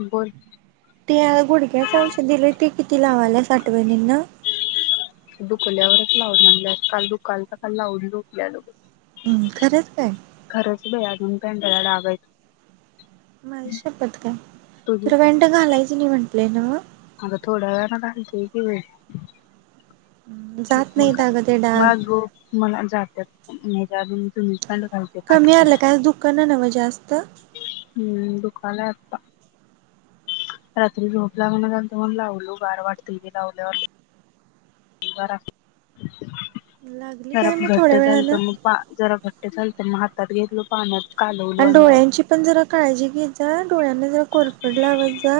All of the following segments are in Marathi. बोल ते गुडघ्याचं औषध दिलीय त किती ती लावालास आठवणींन दुकल्यावरच लाव म्हटल्यात काल दुकालत काल लावून झोपलेलो हम्म खरंच काय खरंच ब आजून [inaudible] माझी शपथ काय तुझी तुला पॅन्ट घालाय ची नाही म्हंटले न्हव अगं थोड्या वेळाने घालते की जात मग नाहीत अगं ते डाग मला जो मला जात नाही तर [unintelligible] तुम्हीच कमी आलं काय दुखना नव्ह जास्त आलय आत्ता रात्री झोप लागना झालती म्हणून लावलो गार वाटतंय ते लावल्यावर लई. बारा [unintelligible] लागली जरा काय मग घट्ट थोड्या झालत वेळानं मग बा जरा घ ट्ट झालत मग हातात घेतलं पाण्यात कालवलो आणि लावलो. डोळ्यांची पण जरा काळजी घेत जा डोळ्यांना जरा कोर कोरफड लावत जा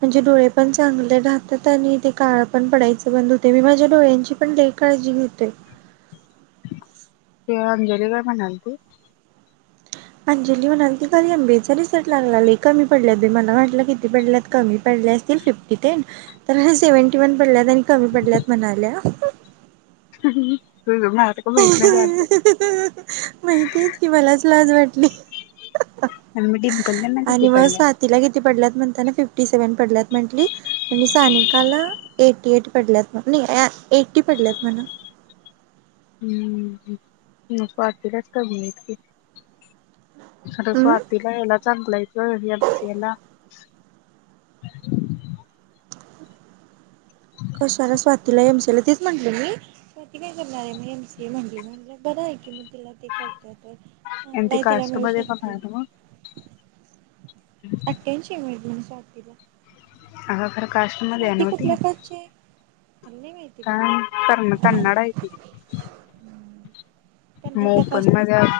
म्हणजे डोळे पण चांगले राहतात आणि ते काळ पण पडायच बंद होतंय बाई माझ्या डोळ्यांची पण काळजी घेतोय. ती अंजली काय म्हणालती. अंजली म्हणालती काल एमबीचा रिझल्ट लागला लई कमी पडल्यात बाई मला म्हटलं किती पडल्यात कमी पडले असतील फिफ्टी तेन तर सेव्हन्टी वन पडल्यात आणि कमी पडल्यात म्हणाल्या. हम्म. माहितीयेत कि मला स- लाज वाटली. आणि मी डिंपलला ना किती आणि म पडल्या स्वातीला किती पडल्यात म्हणताना फिफ फिफ्टी सेव्हन पडल्यात म्हटली आणि सानिकाला एटी एट पडल्यात एटी पडल्यात म्हण. हम्म मग स्वातीला च कमी आहेत की. खर हम्म स्वातीला याला चांगल हैत ग एम सी ए ला. [inaudible] कशाला स्वातीला एम सी ये ला तेच म्हंटल मी स्वाती काय करणार आहे म एम सी ये म्हंटली म्हटलं बरं आहे की म तिला ते करत्या तर आणि चांगल ती हाय तिला कास्ट मिळू मध्ये बघा शकतंय. ना मग आठ्याऐंशी आहे मेरीट म्हण. स्वातीला अगं खरं काष्टमध्ये हाय स्वाती नव्ह ती कुठल्या कास्टची आहे मला नाही माहिती का बाबा करण कन्नड हाय ती. मग कर्नाटकात अस ओपन मध्ये नसतंय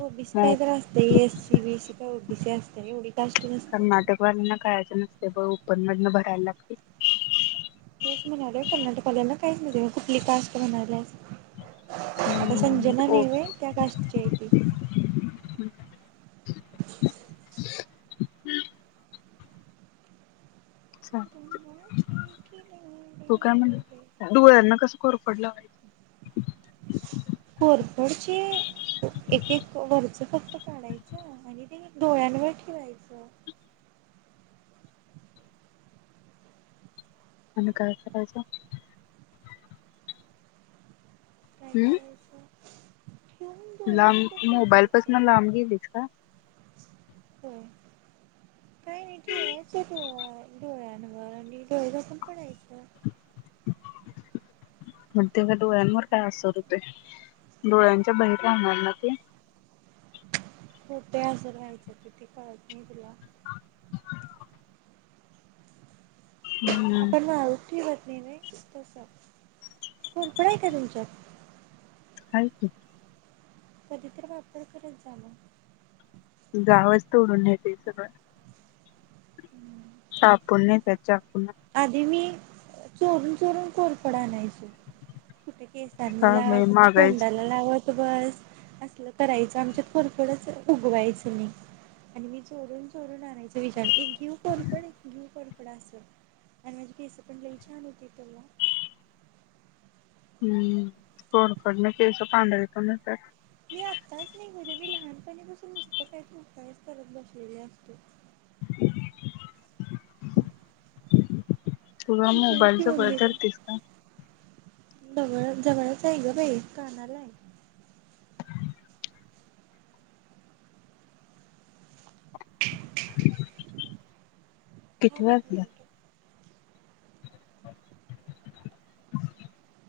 ओ बी सी मग काही तर असतंय एस सी बी सी हो ओबीसी असत्या एवढी असत उडी कर्नाटकवाल्यांना कायचं नसतं. ते पण ओपन मधन भरायला लागतंय. तेच म्हणालोय कर्नाटकवाल्यांना काहीच [unintelligible] कुठली कास्ट म्हणाल्यास आता हम्म संजना नाही व्हय ओके. त्या कास्टची आहे ती तू काय म्हणली डोळ्यांना कसं कोरफड लावायचं? कोरफडचे एक एक वरच फक्त काढायचं आणि ते डोळ्यांवर ठेवायचं. आणि काय करायच. काय हम्म. करायचं ठेवून डोळे झाकून लांब मोबाईलपसन लांब गेलीस का. हो काही नाही ठेवायचं डोळा डोळ्यांवर आणि डोळे झाकून पडायचं. मग ते डोळ्यांवर काय असर होतोय डोळ्यांच्या बाहीर राहणार ना ते. कुठे असं राहायचं तिथे कळत नाही तुला? हम्म आपण मारुटी वर नाही नाही तसं, कोरपड आहे का तुमच्यात? हाय की. कधी तर वापर करत जा मग. गावच तोडून न्हेतय सगळं. उम्म. कापून नेत्यात चा आधी मी चोरून चोरून कोरपड आणायची. कुठ केसांना काय बाई लाव महागाईच तोंडाला लावत बस असलं करायचं आमच्यात कोरफडच उगवायचं नाई आणि मी चोरून चोरून आणायच विचार इग घेवू कोरपड घेवू कोरपड. कड असं आणि माझी केसं पण लई छान होती तेंव्हा. हम्म, कोरफडन केसं पांढरी पण होत्यात. मी आत्ताच नाही बोले मी लहानपणी पासून नुस्तच् कायतर उपायच करत बसलेले असतोय. तुझा विचार की मोबाईलचा उपयोग मम्मीला करतेस का? जवळ जवळच आहे ग बाई कानालाय. किती थांब एक वाजलं मिनिट. [inaudible]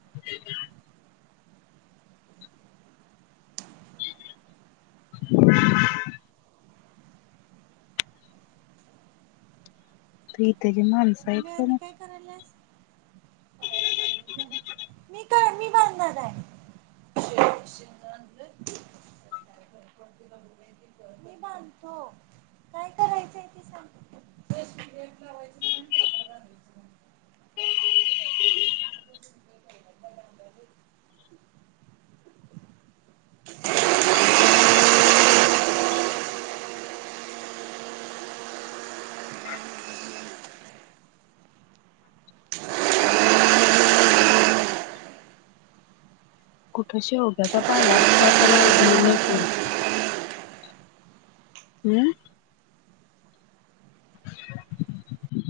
[unintelligible] हीत ये. ते माणस आहेत मी काय आणि ना करायल्यास मी काय मी बांधणाराय, मी बांधतो काय करायचंय ते सांग [unintelligible] [unintelligible] कुठं शेवग्याचा पाला असला तर घेऊन ये की. हम्म? [unintelligible]